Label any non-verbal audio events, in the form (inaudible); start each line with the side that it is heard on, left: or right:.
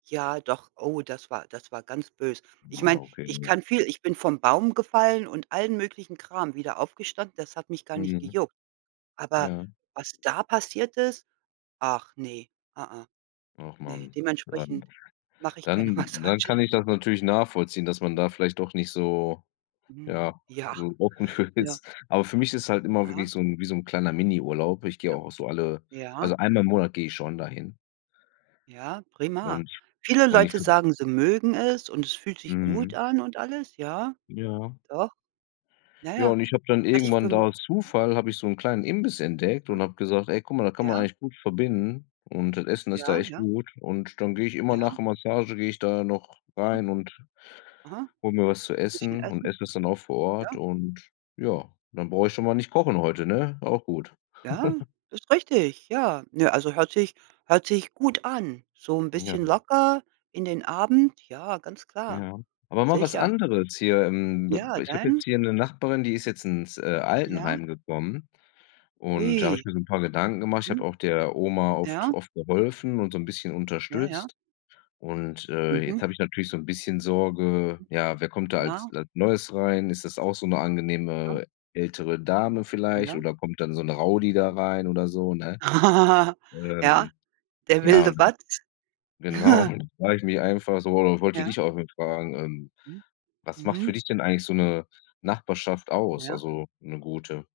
right: Ja, doch. Oh, das war das war ganz böse. Ich meine,
left: Wow, okay
right: ich
left: nur
right: kann viel ich bin vom Baum gefallen und allen möglichen Kram wieder aufgestanden. Das hat mich gar nicht
left: Mhm.
right: gejuckt. Aber
left: Ja.
right: was da passiert ist? Ach ne, a a.
left: Och
right: Ne,
left: Mann,.
right: dementsprechend
left: (unintelligible)
right: mache ich keine
left: Dann dann
right: Massagen.
left: kann ich das natürlich nachvollziehen, dass man da vielleicht doch nicht so
right: Mhm.
left: ja,
right: Ja,
left: so offen für
right: ja.
left: ist. Aber für mich ist halt immer
right: Aha.
left: wirklich so 'n wie so 'n kleiner Miniurlaub. Ich gehe
right: Ja.
left: auch so alle
right: Ja.
left: also einmal im Monat gehe ich schon da hin.
right: Ja, prima.
left: Und
right: Viele
left: und ich
right: Leute
left: v
right: sagen, sie mögen es und es fühlt sich gut
left: Mhm.
right: an und alles. Ja,
left: Ja.
right: doch. Na
left: Ja,
right: ja.
left: und ich habe dann
right: Hatte ich
left: irgendwann da
right: vom
left: aus Zufall, habe ich so 'n kleinen Imbiss entdeckt und
right: A
left: habe gesagt: „Ey guck mal, da kann man
right: ja.
left: eigentlich gut verbinden und das Essen ist da
right: Ja,
left: echt
right: ja.
left: gut.“ Und dann gehe ich immer
right: Ja.
left: nach der Massage, gehe ich da noch
right: Mhm.
left: rein und
right: Aha.
left: hole mir was zu
right: Bisschen
left: essen und
right: essen.
left: esse es dann auch vor Ort
right: Ja.
left: und ja, dann brauche ich schon mal nicht kochen heute, ne? Auch gut.
right: Ja.
left: (chuckles)
right: Das richtig. Ja, nö, also hört sich hört sich gut an. So 'n
left: M ja.
right: bisschen locker in den Abend. Ja, ganz klar.
left: Ja. Aber mal was
right: Sicher.
left: anderes hier im bib
right: Ja,
left: ich habe jetzt
right: dein
left: hier 'ne Nachbarin, die ist jetzt ins, äh,
right: Ja.
left: Altenheim gekommen, und da habe
right: Ui.
left: ich mir so 'n paar Gedanken gemacht. Ich habe
right: Mhm.
left: auch der Oma oft
right: Ja.
left: oft geholfen und so 'n bisschen
right: Ja, ja.
left: unterstützt. Und, äh,
right: Mhm.
left: jetzt habe ich natürlich so 'n bisschen Sorge: „Ja, wer kommt da als
right: Ja.
left: als Neues rein? Ist das auch so 'ne
right: Ja.
left: angenehme ältere Dame vielleicht
right: Ja.
left: oder kommt dann so 'n Rowdy da rein oder so“, ne?
right: (laughs) Ja,
left: Ähm.
right: der
left: Ja,
right: wilde
left: (unintelligible)
right: Watz.
left: genau,
right: (chuckles)
left: da frage ich mich einfach so oder wollte
right: Ja.
left: dich auch mal fragen, ähm,
right: Mhm.
left: was macht für
right: Mhm.
left: dich denn eigentlich so
right: Hm.
left: 'ne Nachbarschaft aus
right: Ja.
left: also 'ne gute?